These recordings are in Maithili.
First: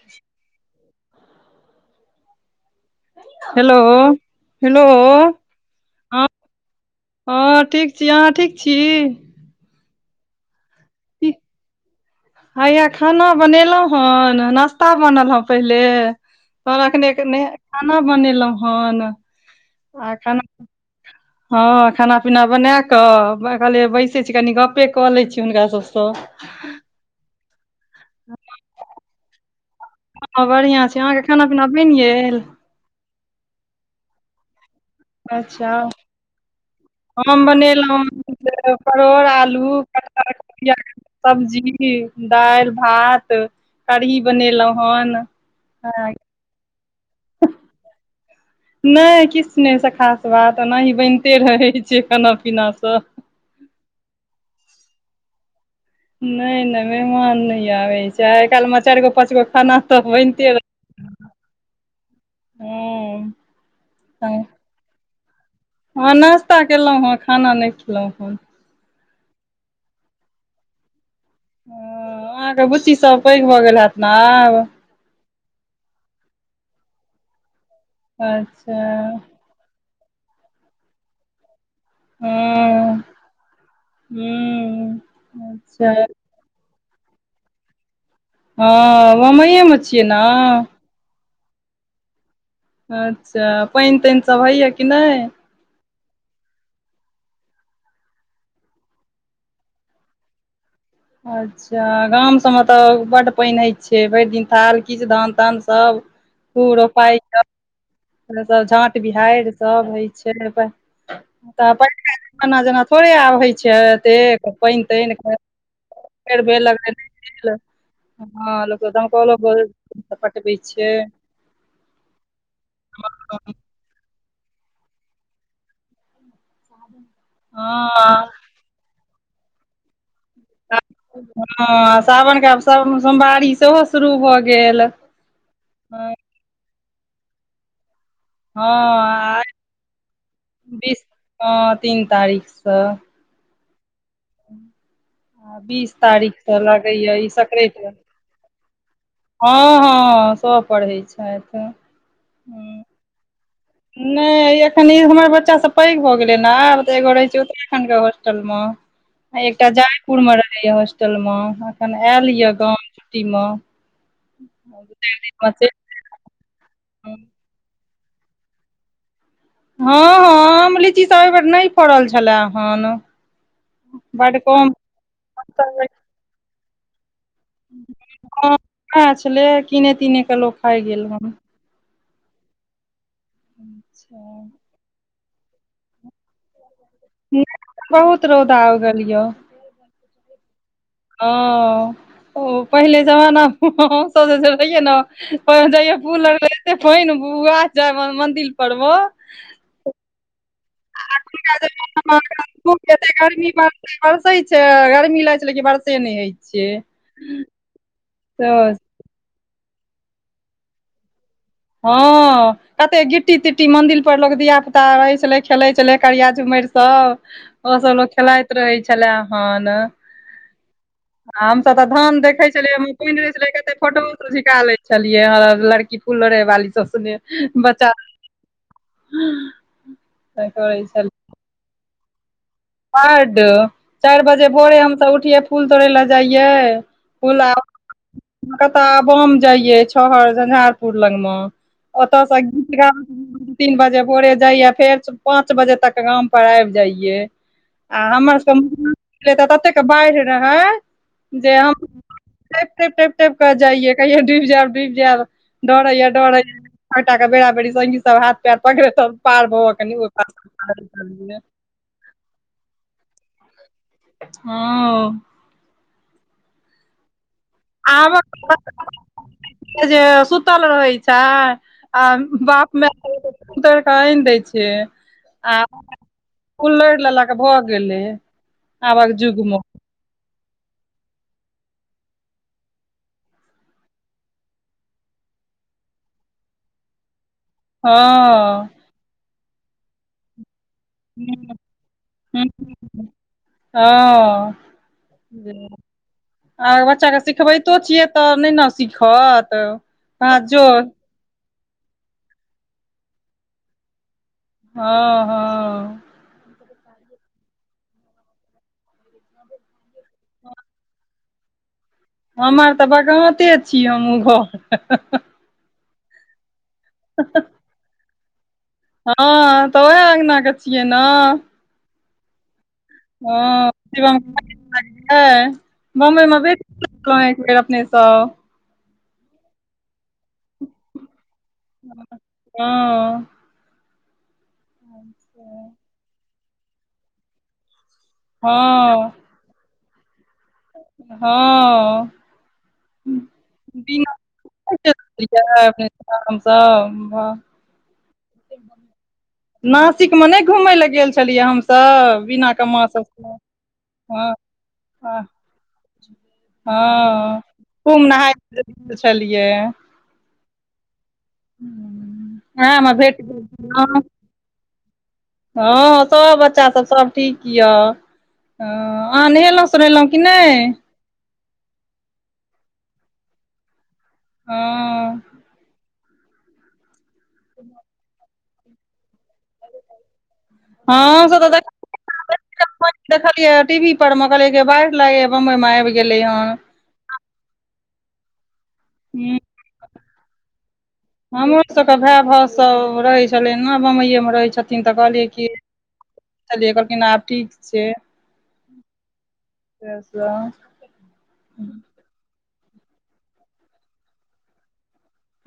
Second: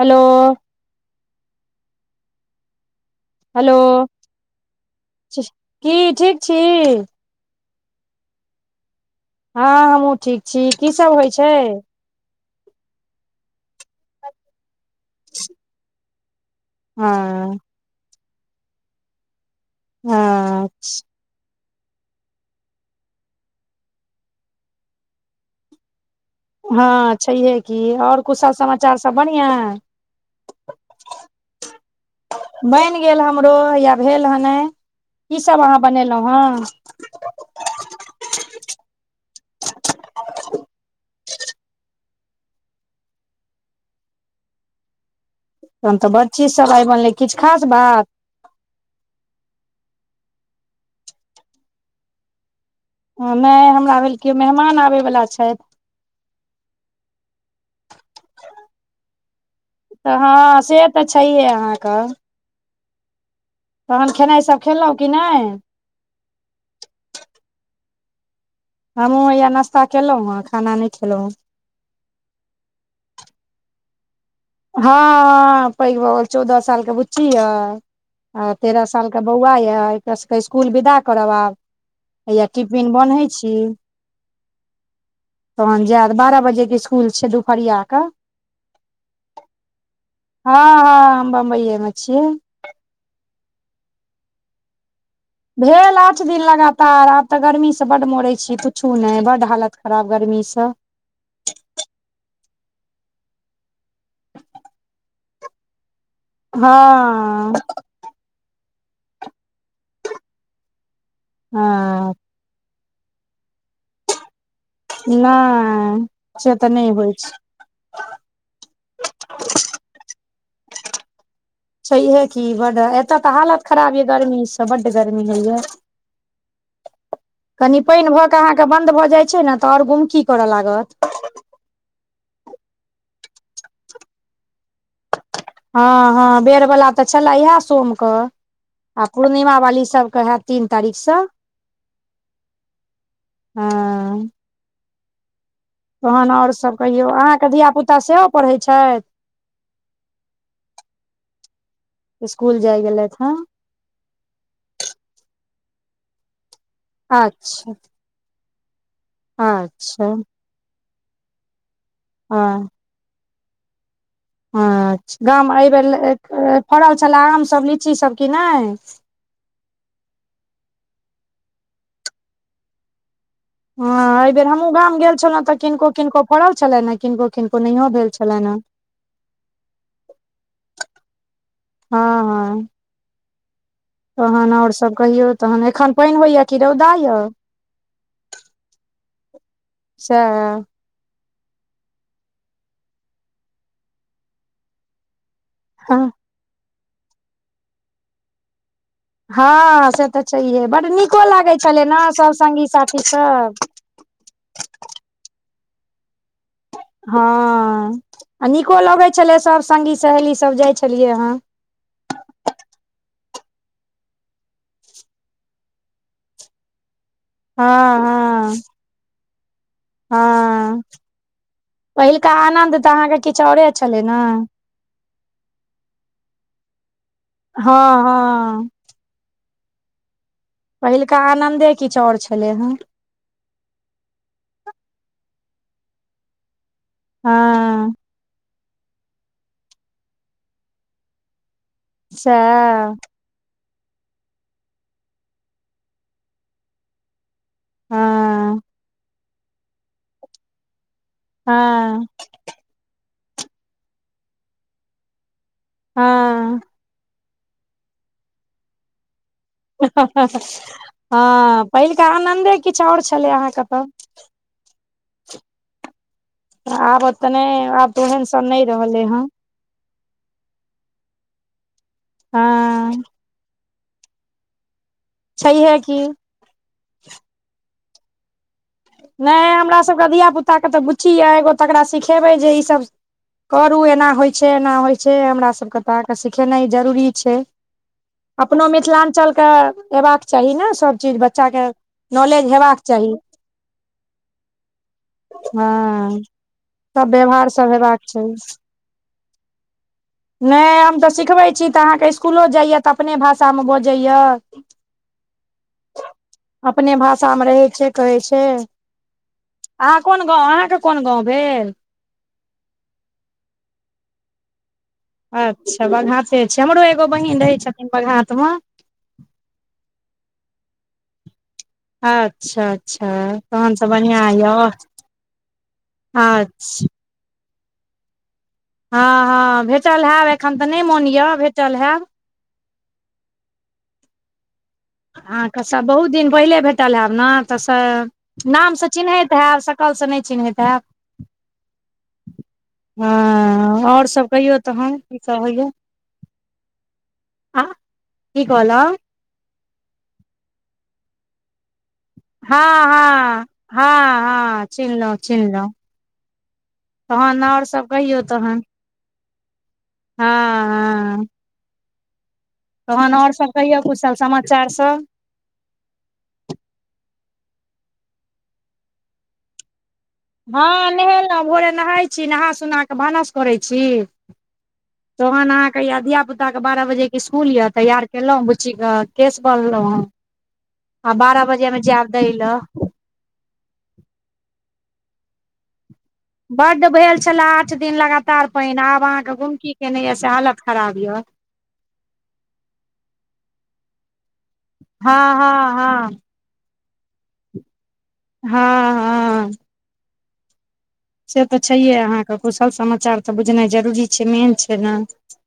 हेलो हेलो हेलो की हँ ठीक छी हँ ठीक छी अहाँ ठीक छी हँ हमहूँ ठीक छी कीसब होइ छै हैया खाना बनेलहुँ हन नाश्ता बनल हेँ पहिले तोर हँ अखने खाना बनेलहुं हन आ खाना हँ हँ खाना पीना बना कऽ कहलियै बैसै छी कनि गपे कऽ लैत छी हुनका सभसँ हँ छैहे की ओर कुसब समाचार सब बढ़िआं हँ बढ़िआँ छै अहाँके खाना पीना बनि गेल बनि गेल हमरो या भेल हने कीसभ अच्छा अहाँ बनेलहुँ हन हम बनेलहुँ परोड़ आलू पर पआज सब्जी दालि भात कढ़ी बनेलहुँ हन तन तऽ हँ बड चीज सब आइ बनलै किछ खास बात नहि किछ नहि से खास बात ओनाहि बनिते रहै छै खाना पीना सं नहि हमरा भेल केओ मेहमान आबैवला छथि नहि नहि मेहमान नहि आबै छै आइ काल्हिमे चारि गो पाँच गो खाना तऽ बनिते हँ से तऽ छैहे अहाँक हूँ तहन खेनाईसब खेलहुँ की नहि हँ नास्ता केलहुँ हेँ खाना नहि खेलहुँ हेँ हमहुँ हैया नाशा केलहुँ हेँ खाना नहि खेलहुँ हँ हं अहाँके बुच्ची सब पैघ भऽ गेल हैत ने आब हँ पैघ भगेल चौदह साल के बुच्ची यऽ आ तेरह अच्छा सालके बौआ यए एकरा सबके इसकुल विदा करब आब हैया टिफिन हँ बन्है छी हूँ तहन अच्छा जायत बारह बजे के इसकुल छै दुपहरिया कऽ हँ मइमे चेना हँ हँ हम बम्बैये में छियै अच्छा पानि तानि सब होइये कि नहि भेल आठ दिन लगातार आब तऽ गर्मीसँ बड्ड मड़ै छी पुछू नइ बड्ड हालत खराब गर्मीसँ अच्छा अच्छा गाम सभमें तऽ बड्ड पानि होइ छै भरि दिन थाल किछु धान तान सब खू रोपाइ हँ झाँट बिहारि सभ होइ छै तऽ हँ पहिलका जमाना जेना थोड़े आबै छै एतेक नय भेल भेल ह त दमकलो पटबै छिय छैहे की बड एतऽ तऽ हालत खराबी य गर्मी इ सब ब्ड गर्मी होइय कनि पानि हँ भऽ कऽ अहाँके बंन्द भऽ जाइत छै ने तऽ ओर गुमकी करय लागत हँ सावनके आब सोमवारी सेहो शुरू भऽ गेल हँ हँ बेर बला तऽ छलए इएह सोमके आ पूर्णिमा वाली सभके हएत तीन बीस तारीखसँ हँ तीन तारीखसँ हँ आ बीस तखन आउर तारीखसँ सब कहियौ लगैया ई अहाँके धिया सकराइत पुता सेहो पढ़ैत छथि हँ हँ सभ पढ़ै छथि स्कुल जाइ हूँ गेलथ हँ नहि एखन ई हमर बच्चासभ पैघ भऽ गेलै ने आब तऽ एगो रहै छै अच्छा उत्तराखण्डके होस्टल म एकटा अच्छा जयपुर में रहे या हॉस्टल म अखन आयल य गाव कार्तिक म अ गाम एहि बेर फड़ल छले आम सभ लीची सभ कि नहि हँ, हँ, आम लीचीसभ एहिबेर नहि फड़ल छले हन। हँ, एहि बड बेर कम हमहुँ गाम गेल छलहुँ तऽ किनको किनको फड़ल छले ने किनको किनको। नहियो भेल छलनि हे [unintelligible] छले कीने तीने कऽ लोक खाइ गेल हन हँ, हँ। अच्छा। तहन और सभ कहियो तहन एखन पाइन होइये कि रौदा य। बहुत रौदा उगल यऽ। सेहा। ह, ओ पहिले जमाना रहियै न। जइय पूल लगल एते पाइन भुभुआ मंदिर पर म। हँ, से तऽ छै, हे बड नीको लागै छलै ने सभ संघी साथी सभ बरसे छै, गर्मी लागै छै, लेकिन वर्षासे नहि होइ छै। हँ, आ तऽ नीको लगैत छ, लै सभ संघि सहेली सभ जाइत छलियै हँ। हँ। कते गिट्टी तिट्टी मंदिर पर लोक धियापुता रहै, छले खेलै छलै करिया झुमरि सभ। हँ ओसभ लोक हँ खेलाइत रहै छला हन। हँ हम सभ तऽ धान पहिलका देखे आनन्द तऽ अहाँके किछु छलियै औरे कते छलै फोटो ने झिका ले। चलियै लड़की फूल लोरहै बाली सभ सुने। बच्चा हँ, हँ। करै पहिलका आनन्दे किछु आउर छलै ह। बड चारि बजे भोरे हम सभ उठिये फूल तोड़े लऽ जाइये। फुला हँ कतऽ बम जाइये छहर झंझारपुर लंग म। ओ तऽ स गीत सएह [unintelligible] तीन बजे भोरे जाइये फेर पाँच बजे तक गामपर आबि जाइये। आ हमर हँ सभके मै तऽ [unintelligible] ततेक बाढ़ि रहै जे हम हँ टैप टपि टपि टप कऽ जाइयै कहियो डुबि जायब डुबि जायब डर होयै डर हँ होयै। कटाके बेरा बेरी संगी सभ हाथ पार पकड़े पार भऽ कनि। हँ पहिलका आनन्दे किछु आउर छलै अहाँकेँ तऽ हँ। आब ओतने आब तऽ ओहन आबक सन नहि रहले हँ। जे सुतल रहै छैय आ बाप मैय हँ [unintelligible] आएन दै छैय आ छैहे की फूल लोहिड़ लेल कऽ भऽ गेलै आबक नहि युगमे हमर सभके धियापुता के तऽ बुची य एगो तकरा सिखेबै जे ईसभ। करू एना होइ छै, एना होइ छै, हमरासके तऽ अहाँकेँ सिखेनाइ जरूरी छै। अपनो हँ मिथिलांचल अयबाक चाही न सभ। चीज बच्चाके नॉलेज हेबाक चाही। हँ। हँ आ, सब बच्चाके व्यवहार सब सिखबैतो हेबाक छियै, तऽ चाही नहि ने सीखत। हँ जो नहि हम तऽ सिखबै छी तऽ अहाँकेँ स्कूल जाइए तऽ अपने भाषामे बजैया। हँ। हँ अपने भाषामे रहै छै, कहै छै। अहाँ कोन गाव अहाँकेँ कोन गाव भेल। हमर तऽ बघाते छी हम उ घर। अच्छा बघाते छैय, हमरो एगो बहिन रहै छथिन, बघातमे हँ, तऽ उएह अंगनाके छियै न। अच्छा अच्छा तहन तऽ हां बढ़िआँ बम्बई यऽ में [inaudible] अच्छा भलहुँ एक बेर अपने सब हँ हँ भेटल होयब एखन तऽ नहि मोन यऽ भेटल हैब हँ अहाँके सभ बहुत दिन पहिले भेटल होब ने तऽ नामसँ हँ चिन्हैत तऽ सकल से नहि चीनहैत हँ हँ आओर सब कहियौ तहन की सब होइया रामसँ आ की कहल नासिक में नहि घूमय लए गेल छलियै हमसब बिना हँ कऽ मां सब हँ हँ हँ चिन्हलौं चिन्हलौं हँ तहन आओर सब खूब कहियौ तहन नहायत छलियै हँ हाँ ह आभेट गेल कहियौ छलौ कुशल समाचार सब हँ सभ बच्चाभ सभ ठीक यए हँ अहाँ नहेलहुँ उतरलहुँ कि नहि नहेलहुं भोरे नहाय छी नहा सोना क भानस करै छी हँ तोहन आहा के या धीया पुता धिया के बार बजे के स्कूल ये तैयार केलौ बुच्ची के केश बढ़लौन हं आ हँ से बारह तऽ बजे में जायब दैय लए देखलियै टीवी पर में कहलै के बाहर लागय बंबई मे आबि गेलै हन बड्ड भेल छलै आठ दिन लगातार पानि आब अहाँके हूँ गुमकी केने यए से हालत खराब यऽ सभके भाय भाव सभ रहै छलै ने बम्बइएमे रहै छथिन तऽ हँ कहलियै की हँ हँ देखलखिन आब ठीक छै हँ हँ सेस [inaudible] से तऽ छैहे अहाँके कुशल समाचार तऽ बुझनाइ जरूरी छैय मेन छैय न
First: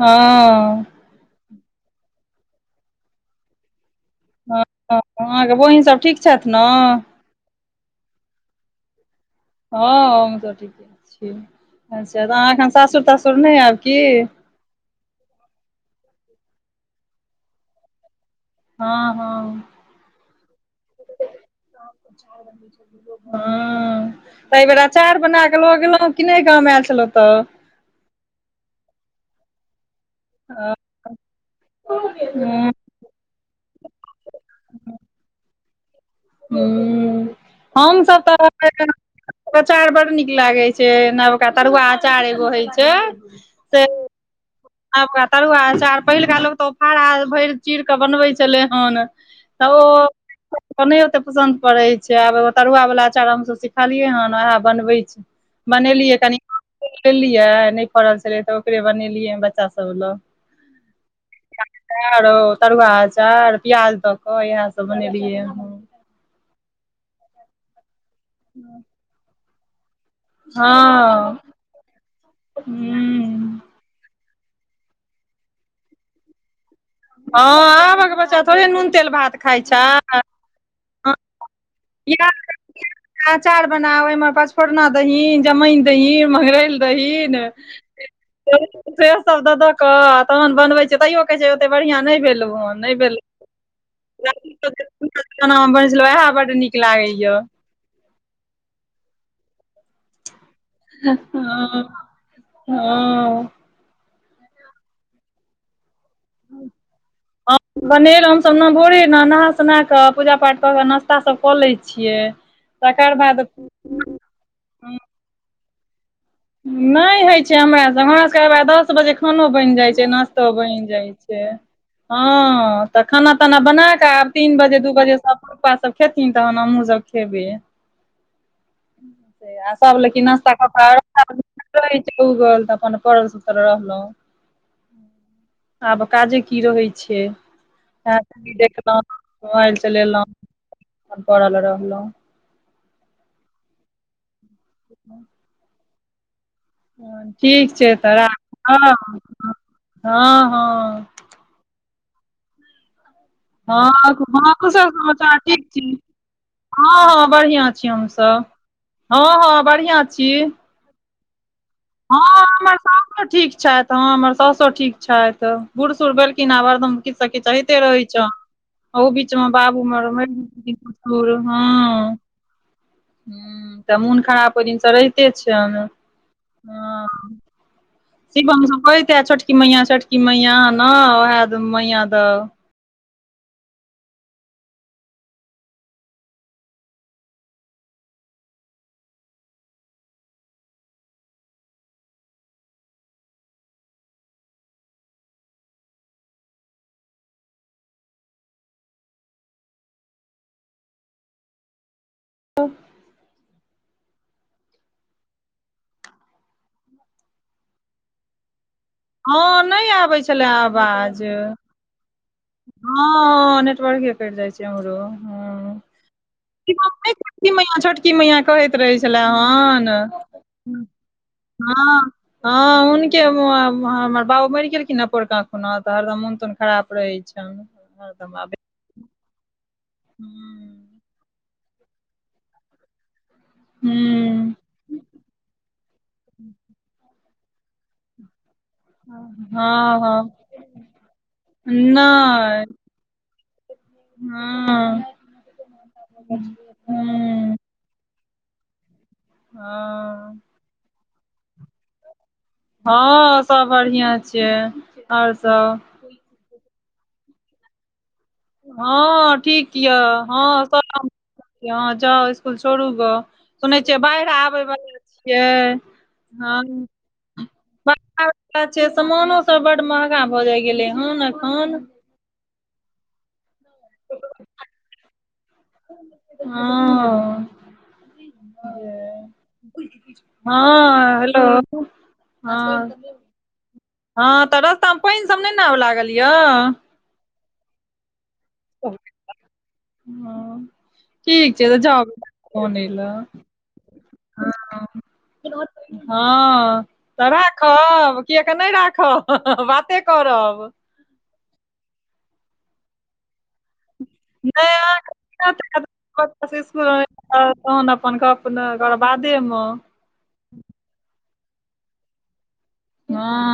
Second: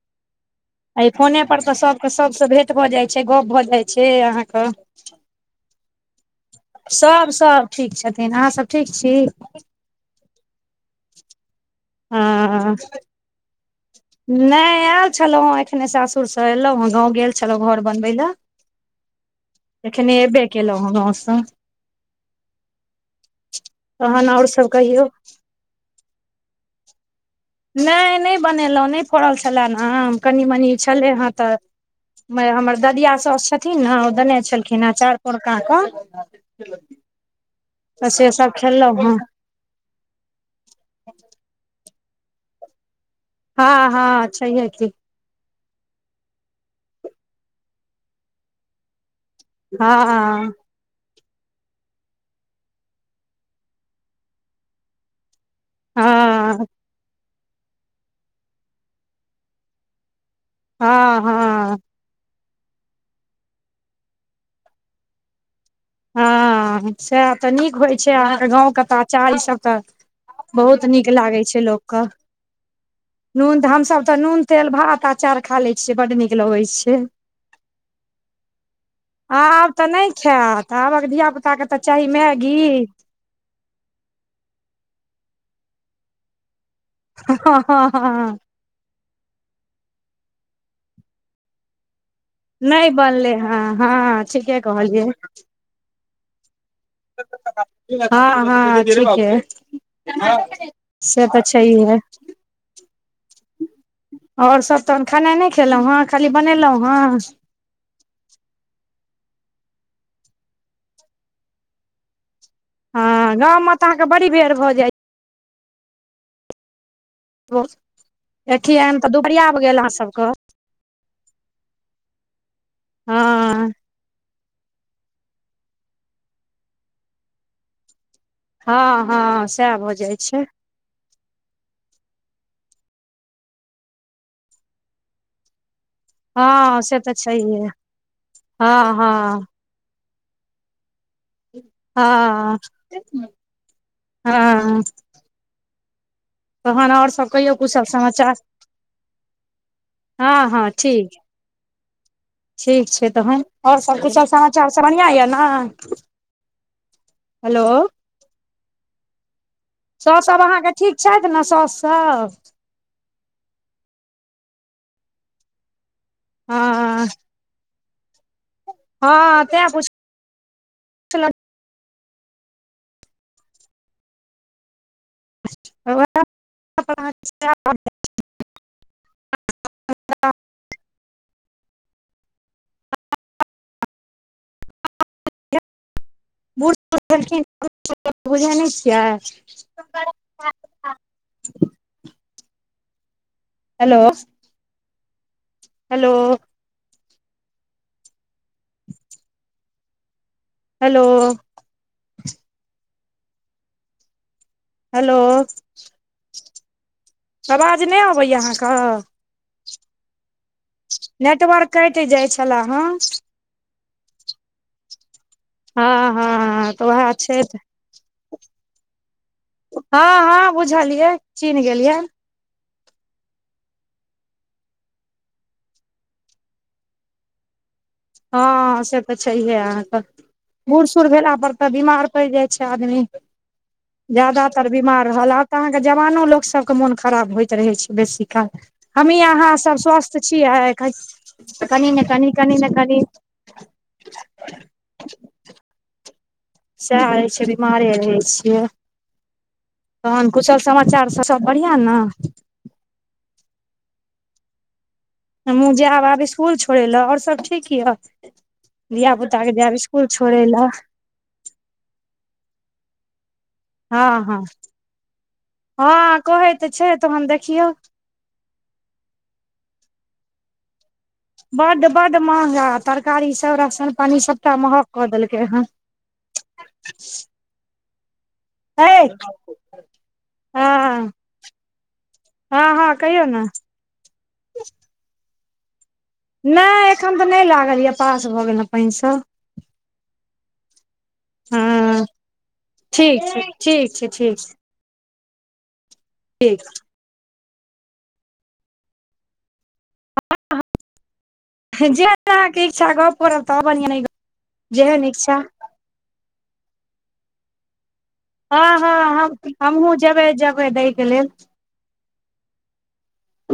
हँ एहि फोने पर त सब के सबस भेंट भए जाय छैय गप भऽ जाय छैय अहाँ हँ तऽ अहाँके बहिन सब ठीक छथि ने सब सब ठीक छथिन अहाँ सब ठीक छी हँ हम तऽ ठीके छी अच्छा तऽ अहाँ एखन हँ सासुर तासुर नहि आयब की नहि आयल छलहुँ हँ एखने सासुरसँ एयलहुँ हँ गामव गेल छलहुँ घर बनबै लए हँ हँ एखने एबे केलहुँ गाँवसँ ह तहन आओर त सब बेर कहियौ अचार बना कऽ गेलो कि नहि गामव आयल छल ओतऽ नहि नहि बनेलहुँ नहि पड़ल छलए आम क मनी छलै हँ ह तऽर ददिया सस छथिन ने ओ देने छलखिन हे चारि परकाे ह हमसभ सब तऽ खेलहुँ हेँ अचार बड नीक लागे छैय नवका तरुआ अचार एगो होय छैय हँ हँ छैहै की आबका तरुआ अचार पहिलका लोक तऽ ओ फड़ा भरि चीर कऽ बनबै छलै हन तऽ ओ हँ नहि ओतेक पसन्द पड़ैत छैय आब तरुआ वला अचार हमसभ सिखलियै हेन उएह बनबैत छैय बनेलियै कनि हँ लेलियै नहि फड़ल छलै तऽ ओकरे बनेलियै बच्चा सभ लग हँ हँ चार तरुआ अचार प्याज दऽ क इएह सब बनेलियै हं हँ सएह तऽ नीक होइ छै अहाँके गाँवके ताचाीसभ तऽ बहुत नीक हँ लागे छै लोकके ह्म नून हमस तऽ नून तेल भात अचार खा ले छियै बड नीक लगे छय हँ आबक बच्चा थोड़े नून तेल भात खाइत आब नहि छै खायत तऽ आबक धियापुताके तऽ चाही मैगी अचार बना ओहि में पचफोरना दही जमाइन दही मगरैल हीन हँ हँ हँ से सब दऽ दऽक तहन बनबै छ तैयो कहै छै ओते बढ़ियां नहि भेल नहि बनले हँ हँ ठीके कहलियै बन छलहु वह बड नीक लागैया हँ हँ ठीक ह से तऽ अच्छा ही है हं ओर सभ तहन खेनाइ नहि खेलहुँ हेँ खाली बनेलहुँ हेँ बनेल हमसभ ने भोरे न नहा सोना कऽ पूजा पाठ कऽ के नास्ता सब कऽ लै छियै तकर हँ बाद गंव मे तऽ अहाँके बड़ी भेड़ भऽ जायत नहि हइ हमरा सब हमरा सबके दस एकठियन तऽ बजे दुपहरिया खानो आबि बनि गेल अहाँ जाइ छै सबके नास्तो बनि जाइ छै हँ तऽ खाना ताना हँ बना आब तीन बजे दू बजेसँ पुपा सब खेथिन तहन हमहु सब खेबै हँ हँ सएह आसा भऽ बोल जाइ कि छै नास्ता कऽ पा रह छै उगल तऽ अपन पल सुल रहलहुँ आब काजे की हँ रहै से तऽ छै छैहे टी वी हँ देखलहुँ हँ मोबाइल चलेलहुँं हँ हँ हँ तहन आओर हं सब कहियौ ठीक कुशल छै तऽ समाचार राख हँ हँ ठीक छै तहन आओर सब हँ कुशल हँ समाचार कस सब बढ़िआँ यऽ समचार ने ठीक छी हँ हँ हेलो बढ़िआँ छी हमसभ हँ हँ बढ़िआँ साउस छी सब अहाँके ठीक छथि ने सास हँ सब हमर सासो ठीक छथि हँ हमर साउसो ठीक छथि बुढ़ सूढ़ भेलखिन आब हरदम हँ किछस किछ होयत कते रहै छौ ओ बीच हँ मे तैं बाबू मर पुछलौं हँ ह्म तऽ मोन खराब ओहि दिन स रहिते छनि हं [unintelligible] शिवम सभ कहैते छोटकी मैया छोटकी मैया आना उएह मैया द बुढ़ सुढ भेलखिन बुढ़ सुढ त बुझे नहि छियै हेलो हेलो हेलो हेलो आवाज नइ अबैया अहाँके हँ नहि आबै छले आवाज नेटवर्क कटि जाइ छला हँ नेटवर्के करी जाइ छै हमरो हँ हँ तऽ ओएह छै की मैया कहैत रहै छलै हन हँ हँ बुझलियै चिन्ह गेलियै हँ हँ हुनके हमर बाबू मरि गेलखिन ने पोरका खुना तऽ हरदम मोन तोन खराब रहे छै तहन हँ से तऽ छैहे अहाँके हूँ बूढ़ भेला पर तऽ बीमार पड़ जाय छय आदमी ज्यादातर बीमार रहल आब तऽ अहांके जवानो लोक सबके मोन खराब होइत रहै छै बेसी काल हमही अहाँसभ हँ स्वस्थ हँ छियै कहै छै कनि ने कनि कनी नहि ने कनी हँ सएह होइ छै हूँ बीमारे रहै छियै तहन हँ कुशल समाचार सभ बढ़िआँ ने हँ सब बढ़िआँ छियै आओर हमहूँ सब जायब आब स्कुल छोड़य लए और सब ठीक यऽ धिया हँ पुता के ठीक जायब य स्कुल छोड़ै हँ लए स अहां जाउ स्कुल छोड़ू ग सुनै छियै हँ बाढ़ि हँ आबे वला छियै हँ कहै हँ तऽ छै तहन देखियौ बाढ़ आबै बला छै सामानो सब बड महंगा भऽ जाय गेलै हन एखन बड महंगा तरकारी सब राशन पानी सबटा महग कऽ देलकै हन हँ हय हँ हेलो हँ हं हँ कहियौ ने हं तऽ रस्ता मे पानि सब नैने आब लागल य नहि एखन तऽ नहि लागल य पास भऽ गेल हं पानि सब हँ ठीक छै तऽ जाउ हँ अनै ल ठीक छै ठीक छै ठीक छै हं हँ ठीक तऽ राखब कि एखन नहि राखब बाते करब जेहन अहाँके इच्छा गप करब त बढ़ियां नय कर नहि बड़ा दिक्कत भ जायत बच्चा सब के स्कूल आनै तऽ तहन अपन गप न ओकर बादे म जबै जबै दइके लेल हँ